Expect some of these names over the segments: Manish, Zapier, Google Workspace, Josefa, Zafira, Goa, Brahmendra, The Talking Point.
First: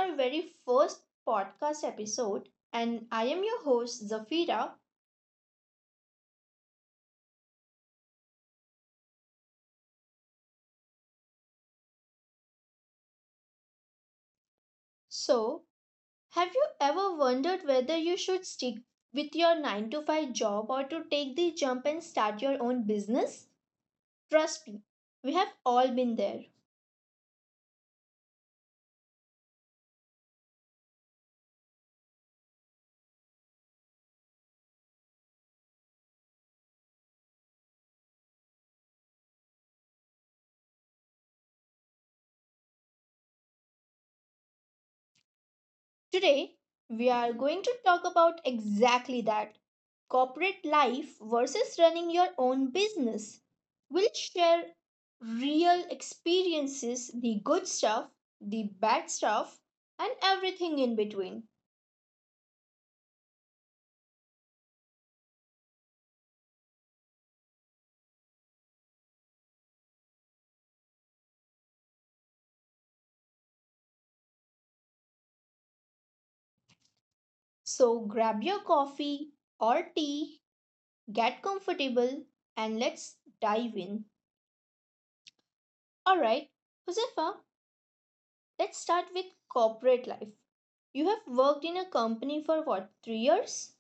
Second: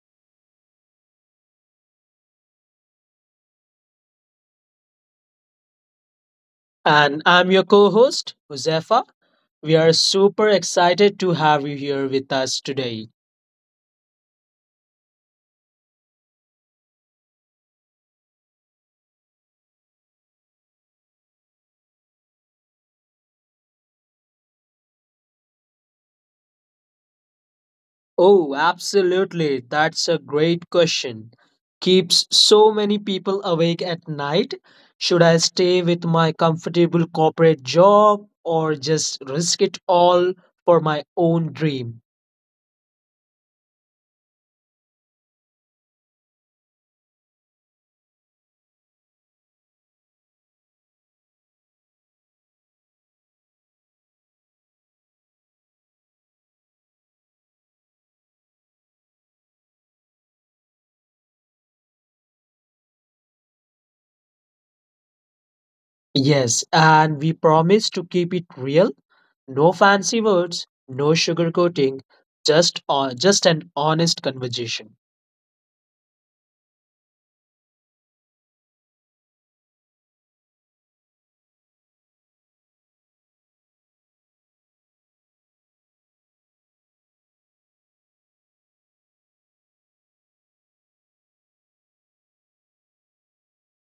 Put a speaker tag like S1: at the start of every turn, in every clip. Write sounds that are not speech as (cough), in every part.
S1: our very first podcast episode, and I am your host Zafira.
S2: And I'm your co host, Josefa. We are super excited to have you here with us today.
S1: So, have you ever wondered whether you should stick with your 9 to 5 job or to take the jump and start your own business? Trust me, we have all been there.
S2: Oh, absolutely. That's a great question. Keeps so many people awake at night. Should I stay with my comfortable corporate job or just risk it all for my own dream?
S1: Today, we are going to talk about exactly that corporate life versus running your own business. We'll share real experiences, the good stuff, the bad stuff, and everything in between.
S2: Yes, and we promise to keep it real. No fancy words, no sugarcoating, just an honest conversation.
S1: So grab your coffee or tea, get comfortable, and let's dive in. Alright, Josefa, let's start with corporate life. You have worked in a company for what, 3 years?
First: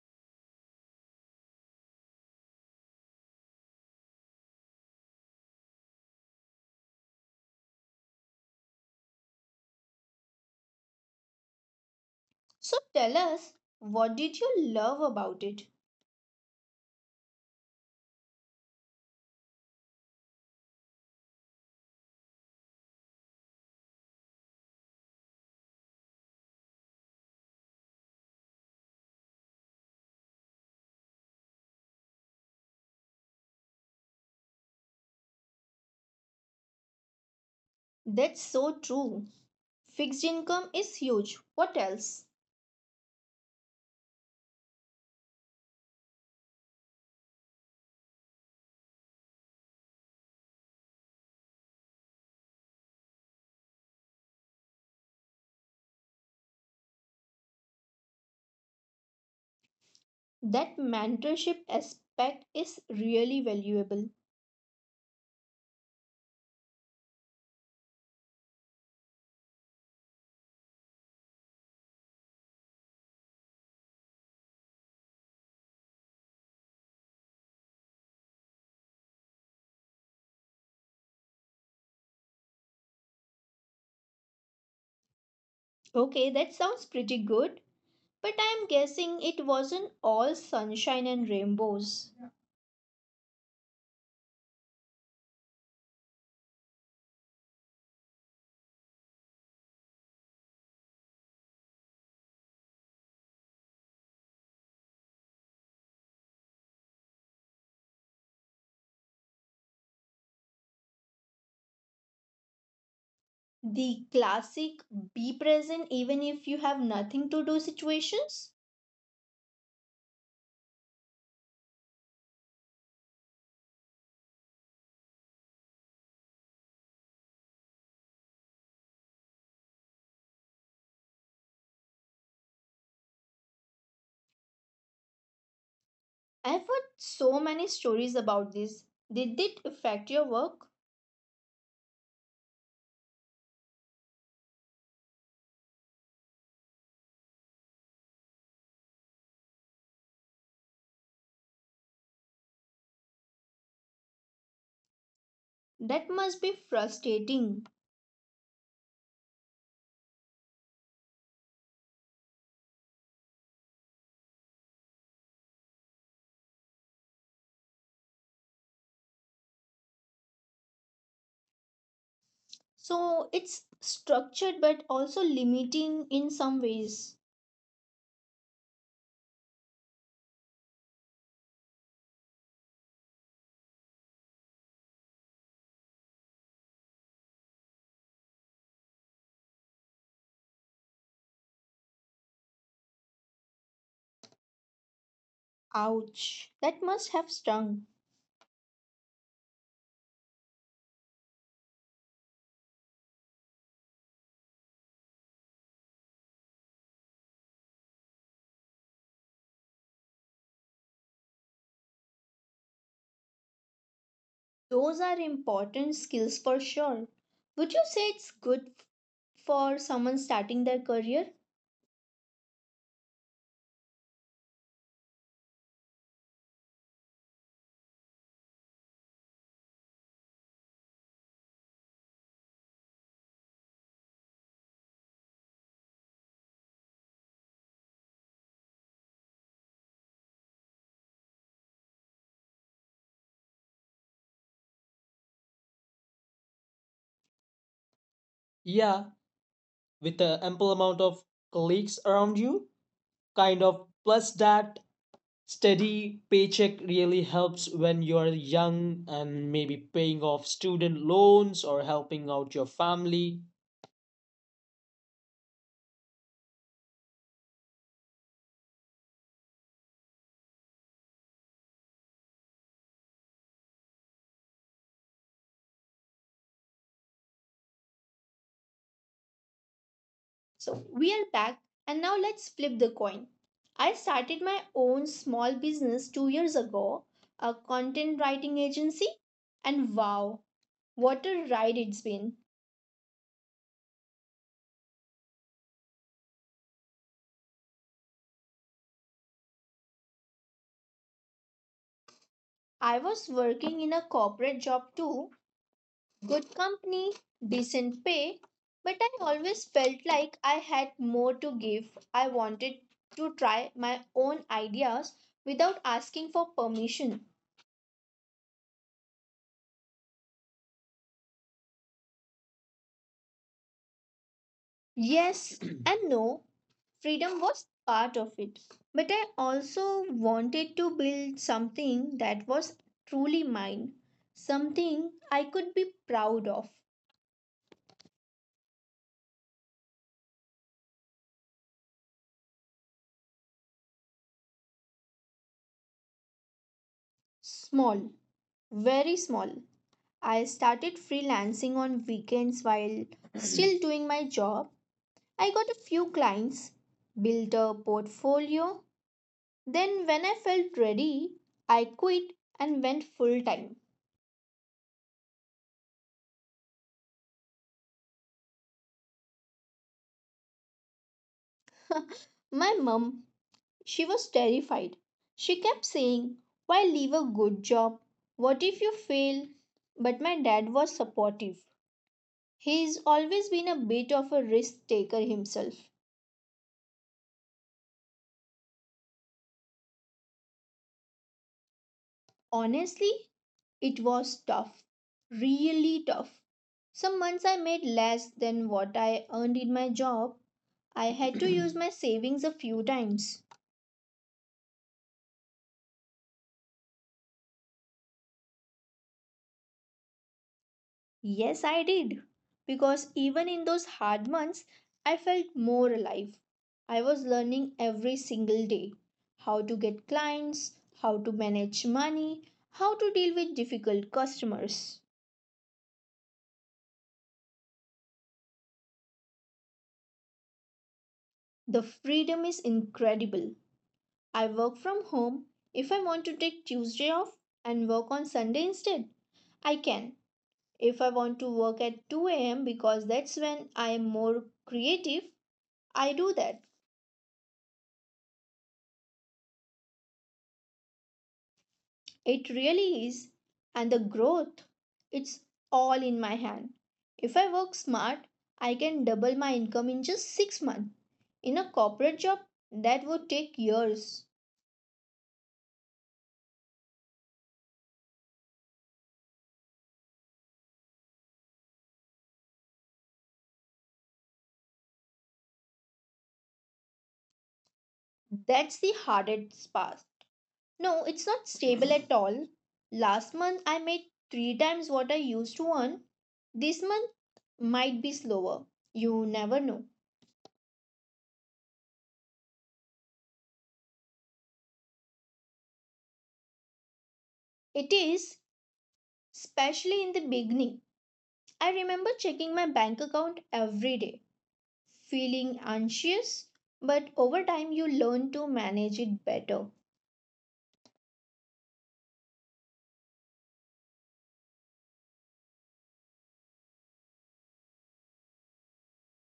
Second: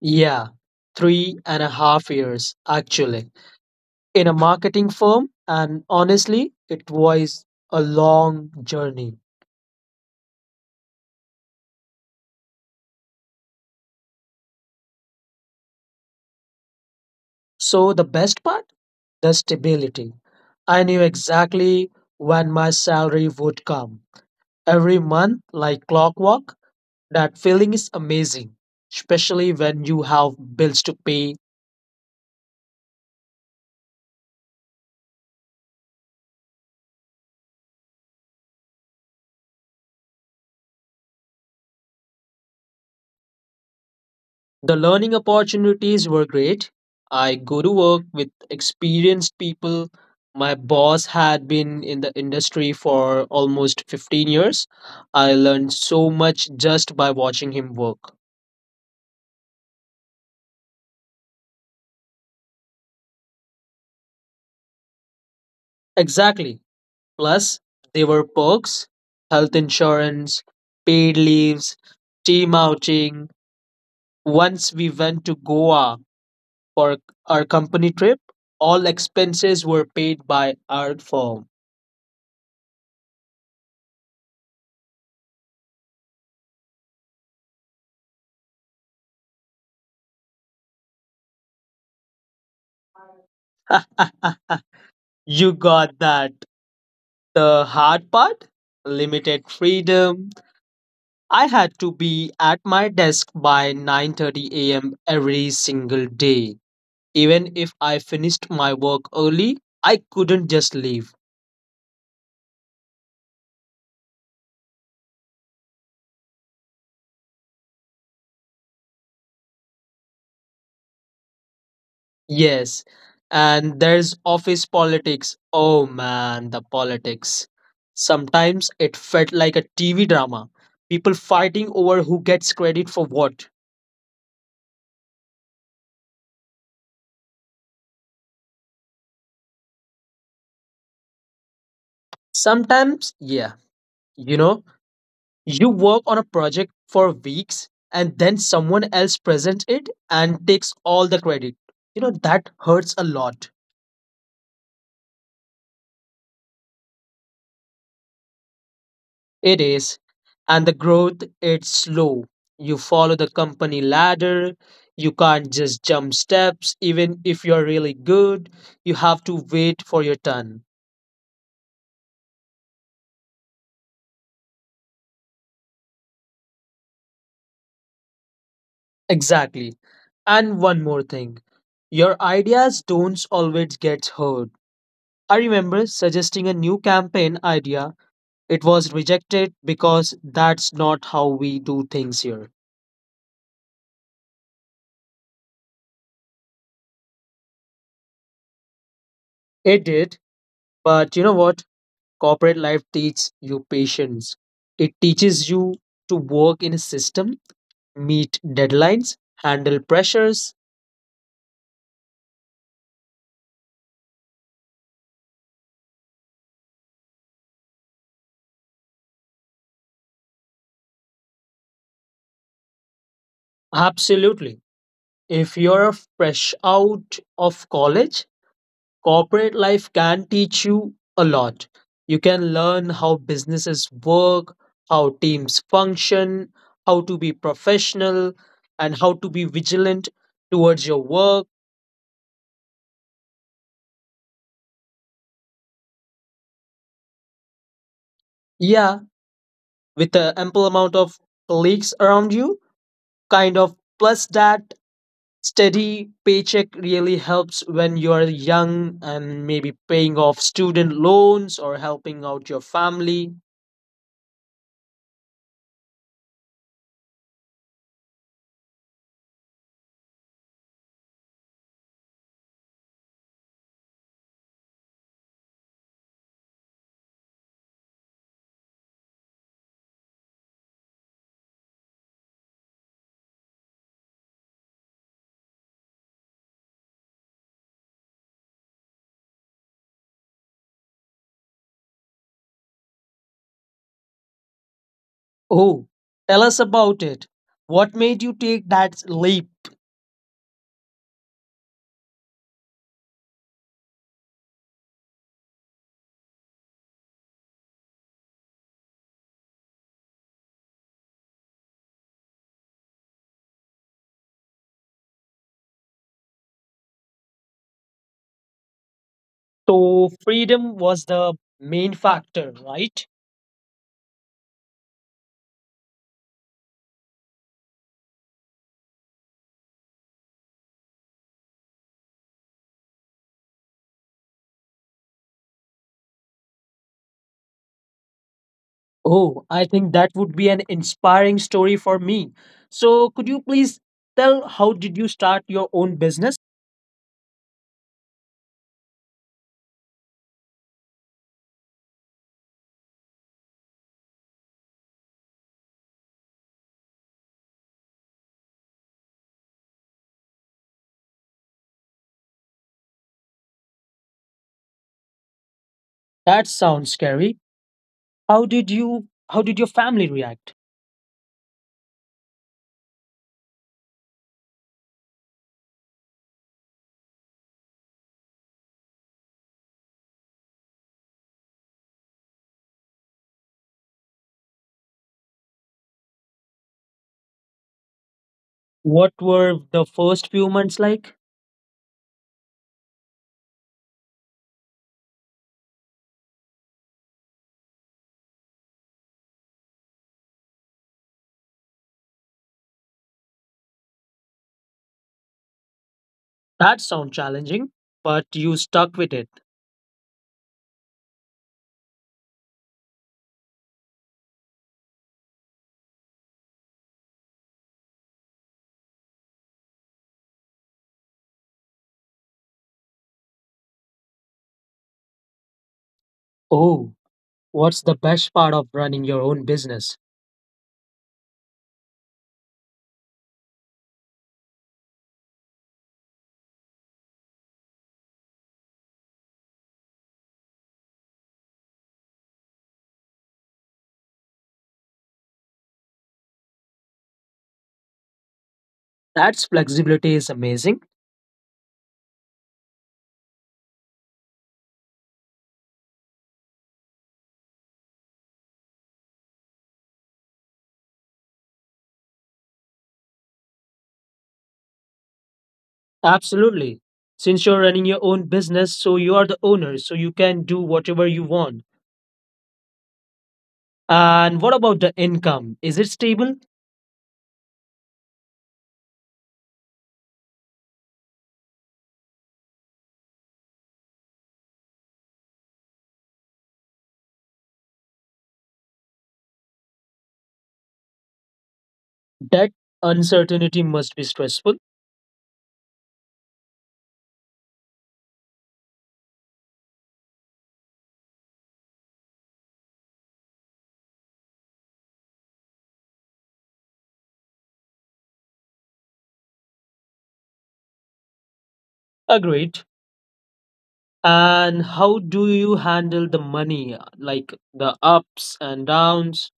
S2: Yeah, 3.5 years actually in a marketing firm, and honestly, it was a long journey.
S1: So tell us, what did you love about it?
S2: So, the best part? The stability. I knew exactly when my salary would come every month, like clockwork. That feeling is amazing, especially when you have bills to pay.
S1: That's so true. Fixed income is huge. What else?
S2: The learning opportunities were great. I go to work with experienced people. My boss had been in the industry for almost 15 years. I learned so much just by watching him work.
S1: That mentorship aspect is really valuable.
S2: Exactly. Plus, there were perks: health insurance, paid leaves, team outing. Once we went to Goa for our company trip, all expenses were paid by our firm.
S1: Okay, that sounds pretty good, but I'm guessing it wasn't all sunshine and rainbows.
S2: (laughs) You got that. The hard part? Limited freedom. I had to be at my desk by 9:30 a.m. every single day. Even if I finished my work early, I couldn't just leave.
S1: The classic be present even if you have nothing to do situations?
S2: Yes. And there's office politics. Oh man, the politics. Sometimes it felt like a TV drama. People fighting over who gets credit for what.
S1: I've heard so many stories about this. Did it affect your work?
S2: Sometimes, yeah, you know You work on a project for weeks and then someone else presents it and takes all the credit. That hurts a lot.
S1: That must be frustrating.
S2: It is. And the growth, it's slow. You follow the company ladder. You can't just jump steps, even if you're really good. You have to wait for your turn.
S1: So it's structured but also limiting in some ways.
S2: Exactly. And one more thing: your ideas don't always get heard. I remember suggesting a new campaign idea. It was rejected because that's not how we do things here.
S1: Ouch, that must have stung.
S2: It did, but you know what? Corporate life teaches you patience. It teaches you to work in a system, meet deadlines, handle pressures.
S1: Those are important skills for sure. Would you say it's for someone starting their career?
S2: Absolutely. If you're fresh out of college, corporate life can teach you a lot. You can learn how businesses work, how teams function, how to be professional, and how to be vigilant towards your work. Yeah,
S1: Yeah,
S2: with
S1: with
S2: an
S1: an
S2: ample
S1: ample
S2: amount
S1: amount
S2: of
S1: of
S2: colleagues
S1: colleagues
S2: around
S1: around
S2: you,
S1: you,
S2: kind
S1: kind
S2: of.
S1: of
S2: Plus,
S1: plus
S2: that
S1: that
S2: steady
S1: steady
S2: paycheck
S1: paycheck
S2: really
S1: really
S2: helps
S1: helps
S2: when
S1: when
S2: you are
S1: you're
S2: young
S1: young
S2: and
S1: and maybe
S2: maybe paying
S1: paying
S2: off
S1: off
S2: student
S1: student
S2: loans
S1: loans
S2: or
S1: or helping
S2: helping out
S1: out your
S2: your family.
S1: family. So we are back, and now let's flip the coin. I started my own small business 2 years ago, a content writing agency, and wow, what a ride it's been!
S2: Oh, tell us about it. What made you take that leap?
S1: I was working in a corporate job too, good company, decent pay, but I always felt like I had more to give. I wanted to try my own ideas without asking for permission.
S2: So, freedom was the main factor, right?
S1: Yes (clears throat) and no. Freedom was part of it. But I also wanted to build something that was truly mine, something I could be proud of.
S2: Oh, I think that would be an inspiring story for me. So, could you please tell how did you start your own business?
S1: Small, very small. I started freelancing on weekends while still (clears throat) doing my job. I got a few clients, built a portfolio. Then, when I felt ready, I quit and went full time.
S2: That sounds scary. How did you how did your family react?
S1: (laughs) My mom, she was terrified. She kept saying, why leave a good job? What if you fail? But my dad was supportive. He's always been a bit of a risk taker himself.
S2: What were the first few months like?
S1: Honestly, it was tough. Really tough. Some months I made less than what I earned in my job. I had to (clears throat) use my savings a few times.
S2: That sounds challenging, but you stuck with it.
S1: Yes, I did. Because even in those hard months, I felt more alive. I was learning every single day how to get clients, how to manage money, how to deal with difficult customers.
S2: Oh, what's the best part of running your own business?
S1: The freedom is incredible. I work from home. If I want to take Tuesday off and work on Sunday instead, I can. If I want to work at 2 a.m. because that's when I am more creative, I do that.
S2: That's flexibility is amazing.
S1: It really is. And the growth, it's all in my hand. If I work smart, I can double my income in just 6 months. In a corporate job, that would take years.
S2: Absolutely. Since you're running your own business, so you are the owner, so you can do whatever you want. And what about the income? Is it stable?
S1: That's the hardest part. No, it's not stable at all. Last month, I made three times what I used to earn. This month might be slower. You never know.
S2: That uncertainty must be stressful.
S1: It is, especially in the beginning. I remember checking my bank account every day feeling anxious, but over time you learn to manage it better.
S2: Agreed. And how do you handle the money, like the ups and downs?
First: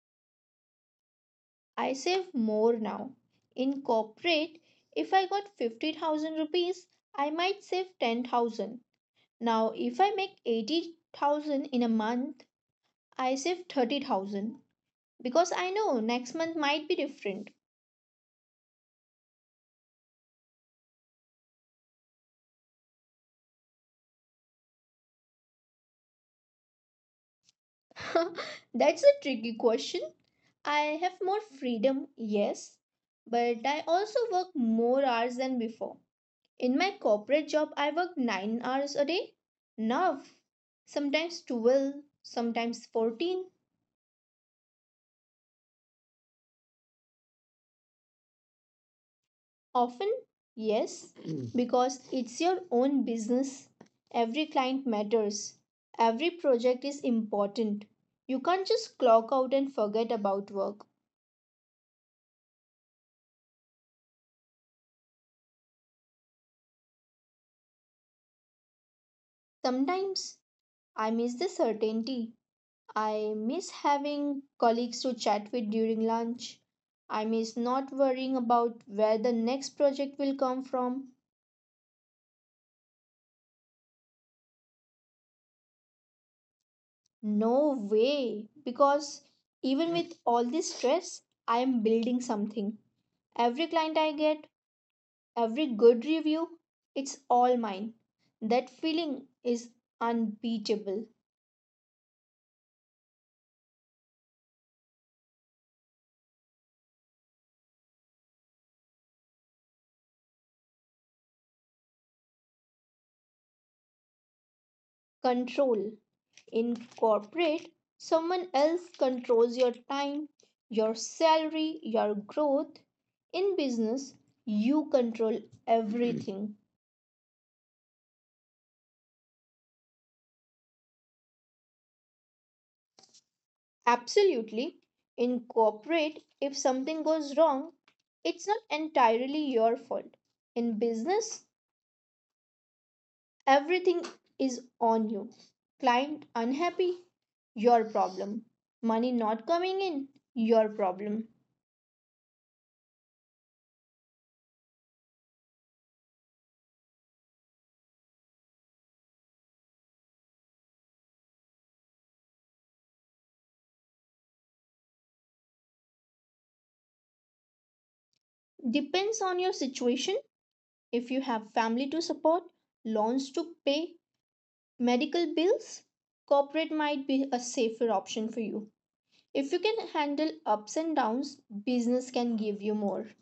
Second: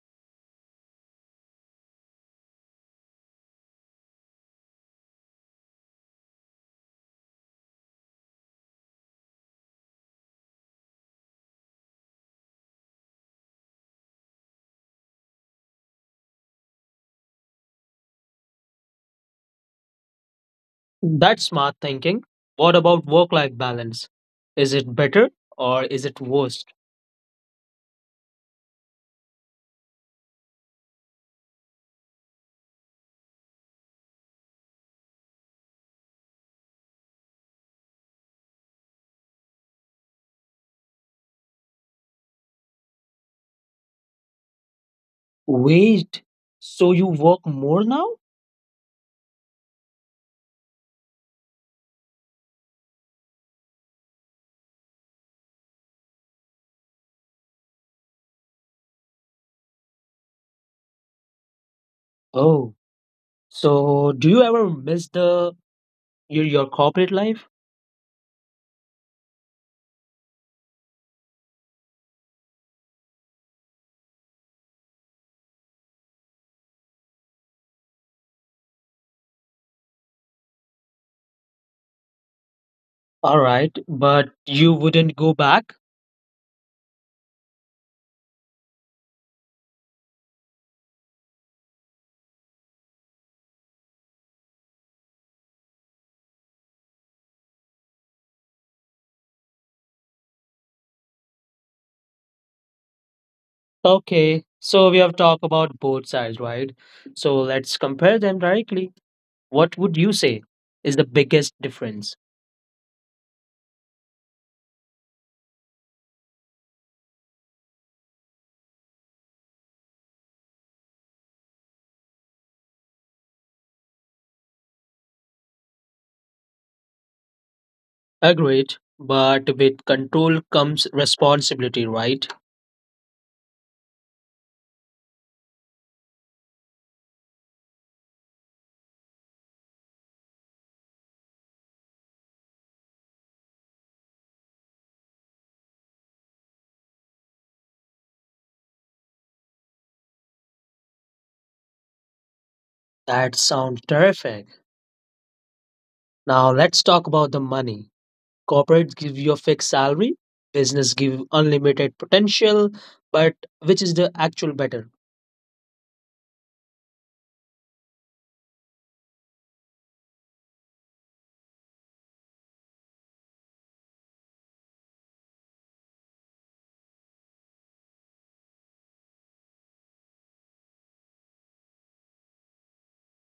S1: I save more now. In corporate, if I got 50,000 rupees, I might save 10,000. Now, if I make 80,000 in a month, I save 30,000 because I know next month might be different.
S2: That's smart thinking. What about work life balance? Is it better or is it worse?
S1: (laughs) That's a tricky question. I have more freedom, yes, but I also work more hours than before. In my corporate job, I worked 9 hours a day. Now, sometimes 12, sometimes 14.
S2: Wait, so you work more now?
S1: Often, yes, because it's your own business. Every client matters. Every project is important. You can't just clock out and forget about work.
S2: Oh. So, do you ever miss your corporate life?
S1: Sometimes I miss the certainty. I miss having colleagues to chat with during lunch. I miss not worrying about where the next project will come from.
S2: All right, but you wouldn't go back?
S1: No way. Because even with all this stress, I am building something. Every client I get, every good review, it's all mine. That feeling is unbeatable.
S2: Okay. So, we have talked about both sides, right? So, let's compare them directly. What would you say is the biggest difference?
S1: Control. In corporate, someone else controls your time, your salary, your growth. In business, you control everything.
S2: Agreed, but with control comes responsibility, right?
S1: Absolutely. In corporate, if something goes wrong, it's not entirely your fault. In business, everything is on you. Client unhappy, your problem. Money not coming in, your problem.
S2: That sounds terrific. Now, let's talk about the money. Corporate give you a fixed salary, business give unlimited potential, but which is the actual better?
S1: Depends on your situation. If you have family to support, loans to pay, medical bills, corporate might be a safer option for you. If you can handle ups and downs, business can give you more.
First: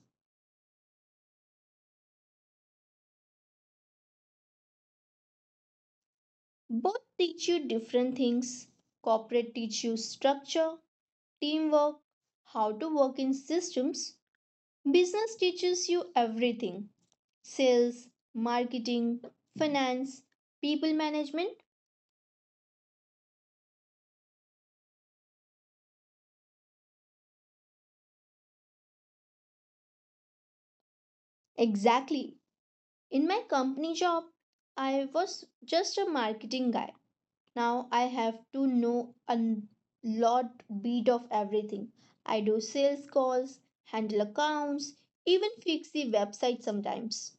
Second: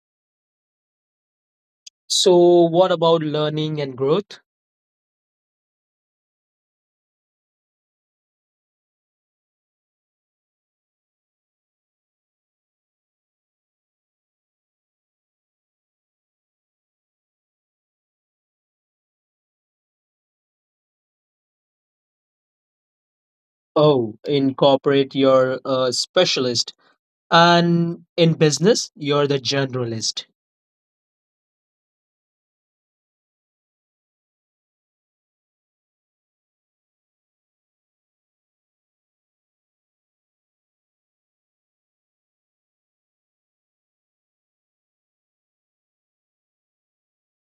S2: So, what about learning and growth?
S1: Both teach you different things. Corporate teach you structure, teamwork, how to work in systems. Business teaches you everything. Sales, marketing, finance, people management.
S2: Oh, incorporate your specialist, and in business, you're the generalist.
S1: Exactly. In my company job, I was just a marketing guy. Now I have to know a lot bit of everything. I do sales calls, handle accounts, even fix the website sometimes.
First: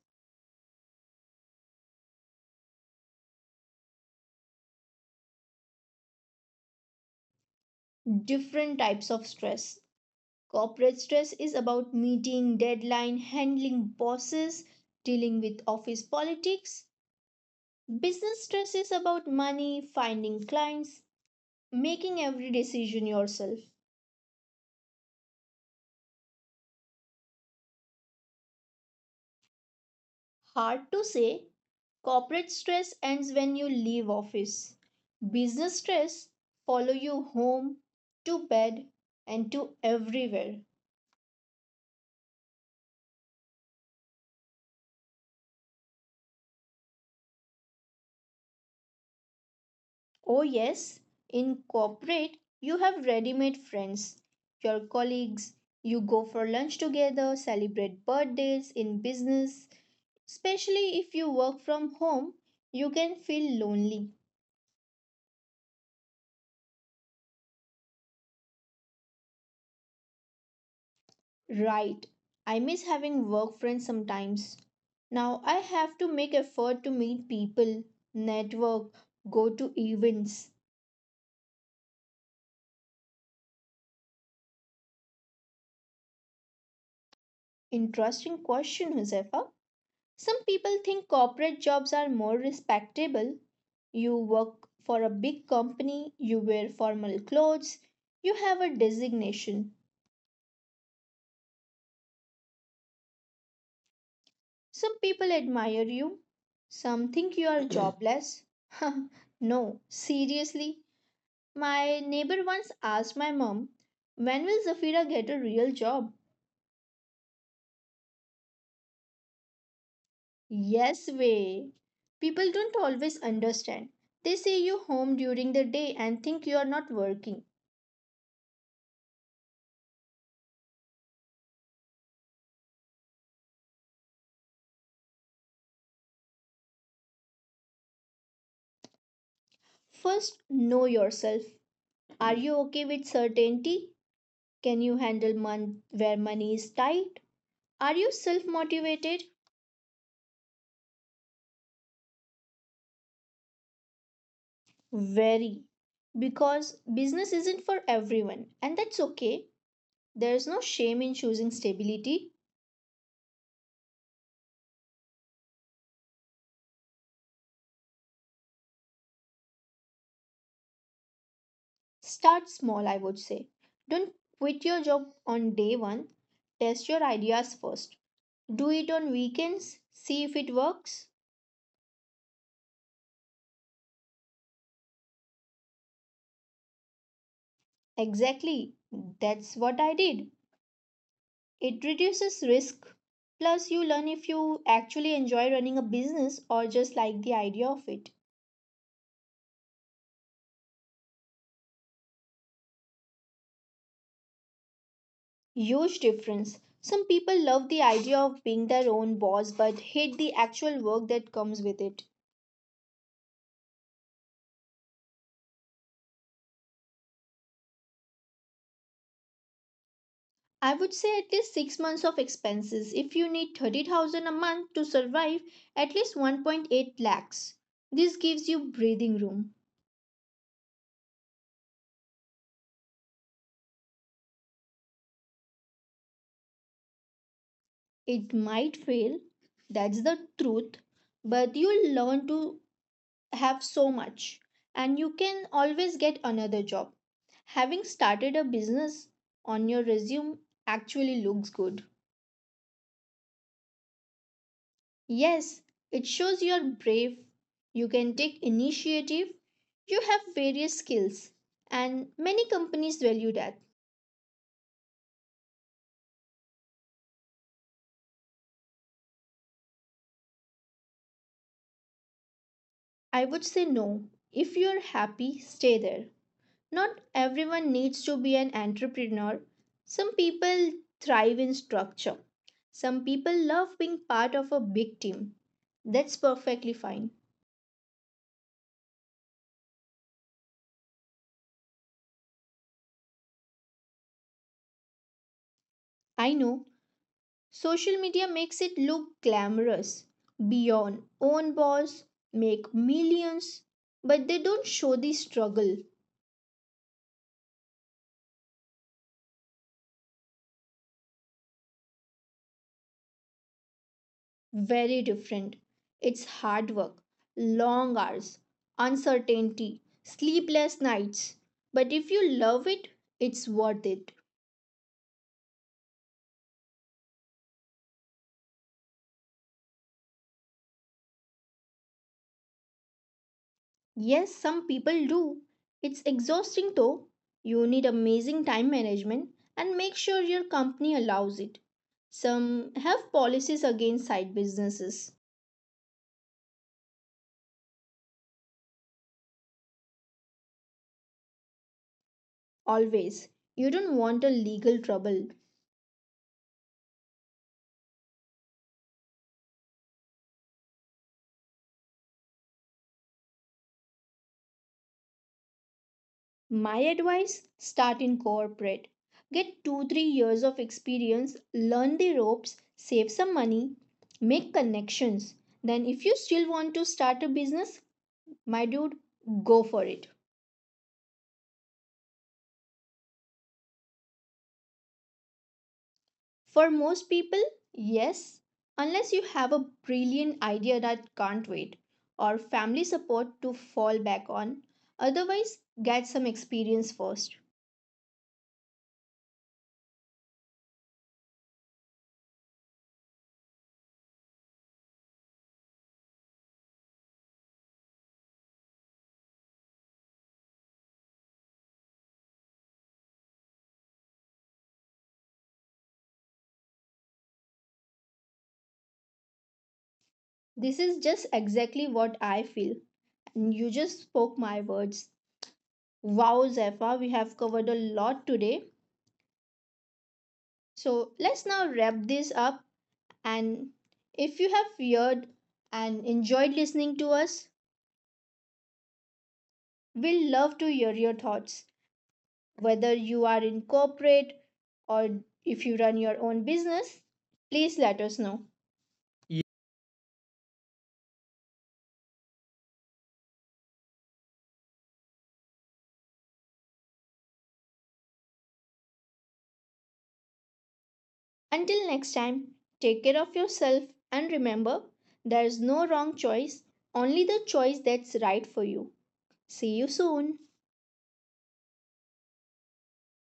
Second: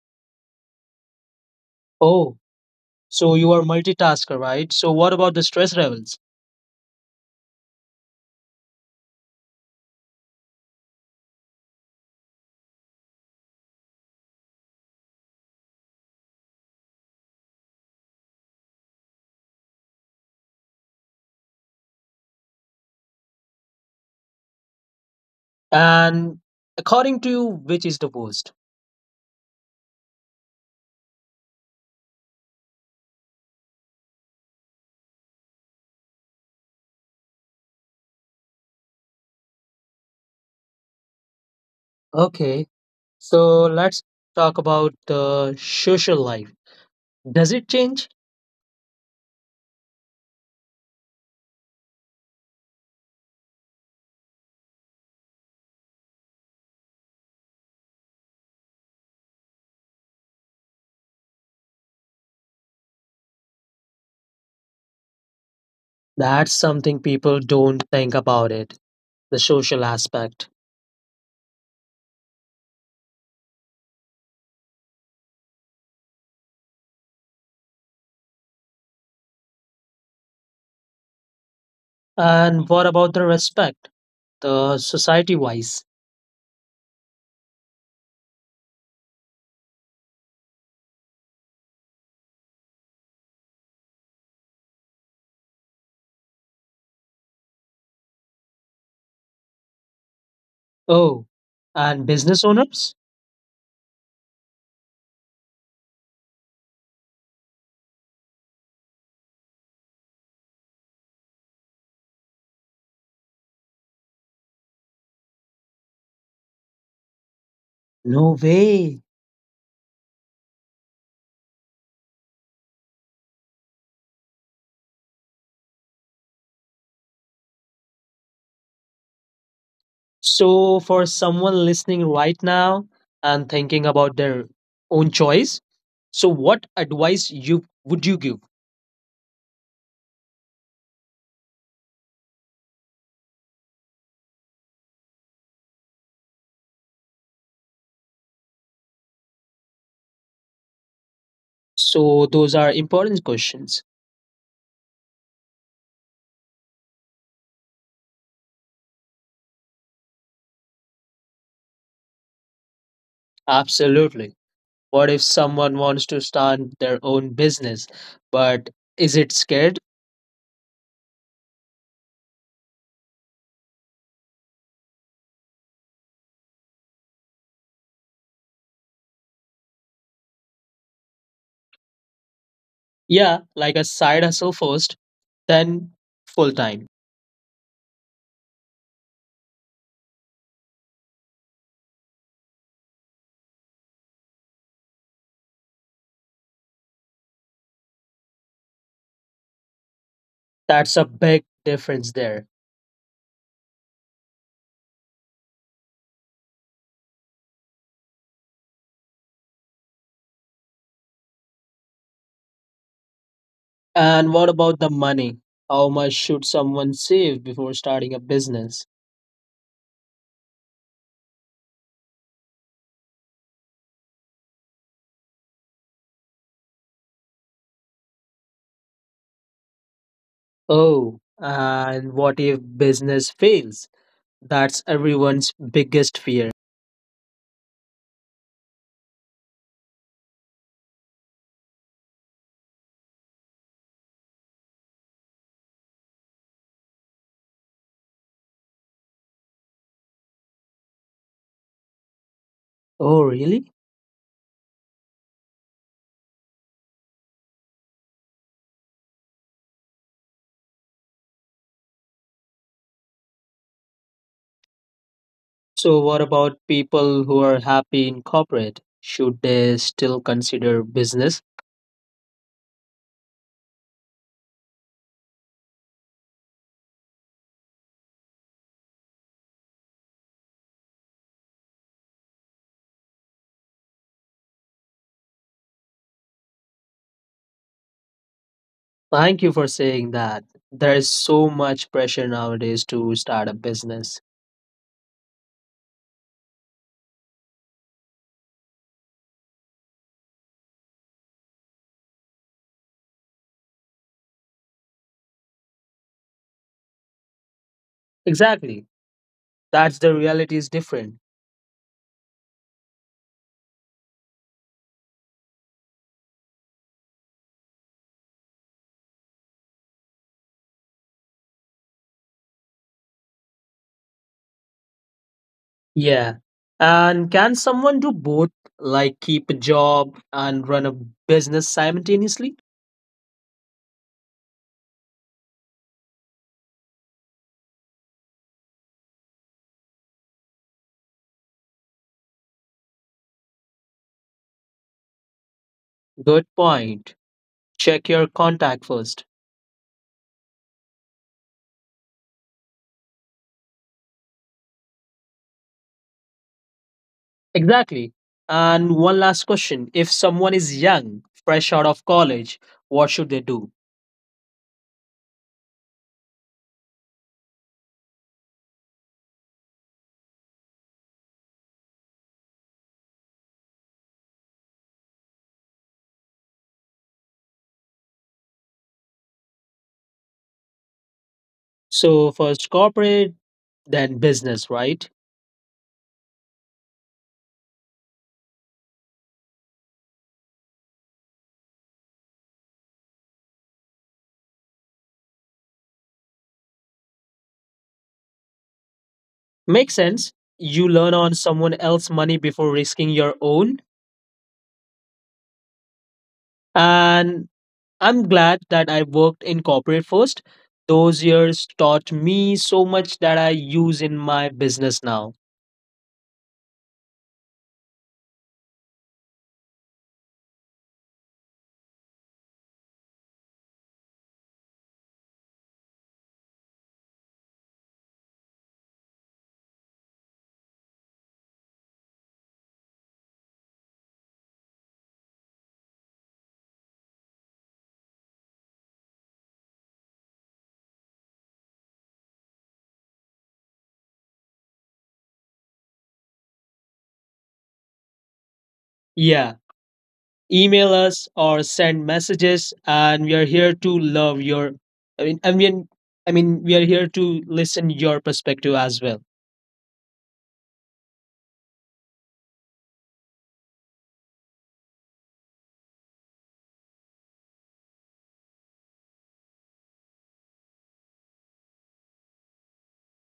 S2: Oh, so you are multitasker, right? So, what about the stress levels?
S1: Different types of stress. Corporate stress is about meeting deadline, handling bosses, dealing with office politics. Business stress is about money, finding clients, making every decision yourself.
S2: And according to you, which is the worst?
S1: Hard to say, corporate stress ends when you leave office. Business stress follow you home, to bed and to everywhere.
S2: Okay, so let's talk about the social life. Does it change?
S1: Oh, yes. In corporate, you have ready made friends, your colleagues. You go for lunch together, celebrate birthdays in business. Especially if you work from home, you can feel lonely.
S2: That's something people don't think about it, the social aspect.
S1: Right. I miss having work friends sometimes. Now I have to make effort to meet people, network, go to events.
S2: And what about the respect, the society wise?
S1: Interesting question, Josefa. Some people think corporate jobs are more respectable. You work for a big company, you wear formal clothes, you have a designation.
S2: Oh, and business owners?
S1: Some people admire you, some think you are (clears throat) jobless. (laughs) No, seriously. My neighbor once asked my mom, when will Zafira get a real job?
S2: No way.
S1: Yes, way. People don't always understand. They say you home during the day and think you are not working.
S2: So, for someone listening right now and thinking about their own choice, so what advice you would you give?
S1: First, know yourself. Are you okay with certainty? Can you handle month where money is tight? Are you self motivated?
S2: So, those are important questions.
S1: Very. Because business isn't for everyone, and that's okay. There's no shame in choosing stability.
S2: Absolutely. What if someone wants to start their own business, but is it scared?
S1: Start small, I would say. Don't quit your job on day one. Test your ideas first. Do it on weekends. See if it works.
S2: Yeah, like a side hustle first, then full time.
S1: Exactly. That's what I did. It reduces risk. Plus, you learn if you actually enjoy running a business or just like the idea of it.
S2: That's a big difference there.
S1: Huge difference. Some people love the idea of being their own boss but hate the actual work that comes with it.
S2: And what about the money? How much should someone save before starting a business?
S1: I would say at least 6 months of expenses. If you need 30,000 a month to survive, at least 1.8 lakhs. This gives you breathing room.
S2: Oh, and what if business fails? That's everyone's biggest fear.
S1: It might fail, that's the truth, but you'll learn to have so much and you can always get another job. Having started a business on your resume actually looks good.
S2: Oh, really?
S1: Yes, it shows you're brave, you can take initiative, you have various skills, and many companies value that.
S2: So, what about people who are happy in corporate? Should they still consider business?
S1: I would say no. If you're happy, stay there. Not everyone needs to be an entrepreneur. Some people thrive in structure. Some people love being part of a big team. That's perfectly fine.
S2: Thank you for saying that. There is so much pressure nowadays to start a business.
S1: I know social media makes it look glamorous. Be your own boss, make millions, but they don't show the struggle.
S2: Exactly. That's the reality is different.
S1: Very different. It's hard work, long hours, uncertainty, sleepless nights. But if you love it, it's worth it.
S2: Yeah. And can someone do both, like keep a job and run a business simultaneously?
S1: Yes, some people do. It's exhausting though. You need amazing time management and make sure your company allows it. Some have policies against side businesses.
S2: Good point. Check your contact first.
S1: Always. You don't want a legal trouble.
S2: Exactly. And one last question: if someone is young, fresh out of college, what should they do?
S1: My advice start in corporate. Get 2 3 years of experience, learn the ropes, save some money, make connections. Then, if you still want to start a business, my dude, go for it.
S2: So, first corporate, then business, right?
S1: For most people, yes, unless you have a brilliant idea that can't wait or family support to fall back on. Otherwise, get some experience first.
S2: Makes sense. You learn on someone else's money before risking your own. And I'm glad that I worked in corporate first. Those years taught me so much that I use in my business now.
S1: This is just exactly what I feel, and you just spoke my words. Wow, Zephyr, we have covered a lot today. So let's now wrap this up. And if you have heard and enjoyed listening to us, we'd love to hear your thoughts. Whether you are in corporate or if you run your own business, please let us know. Yeah.
S2: Yeah, email us or send messages, and we are here to love your. I mean, I mean, I mean, we are here to listen your perspective as well.
S1: Until next time, take care of yourself and remember there is no wrong choice, only the choice that's right for you. See you soon.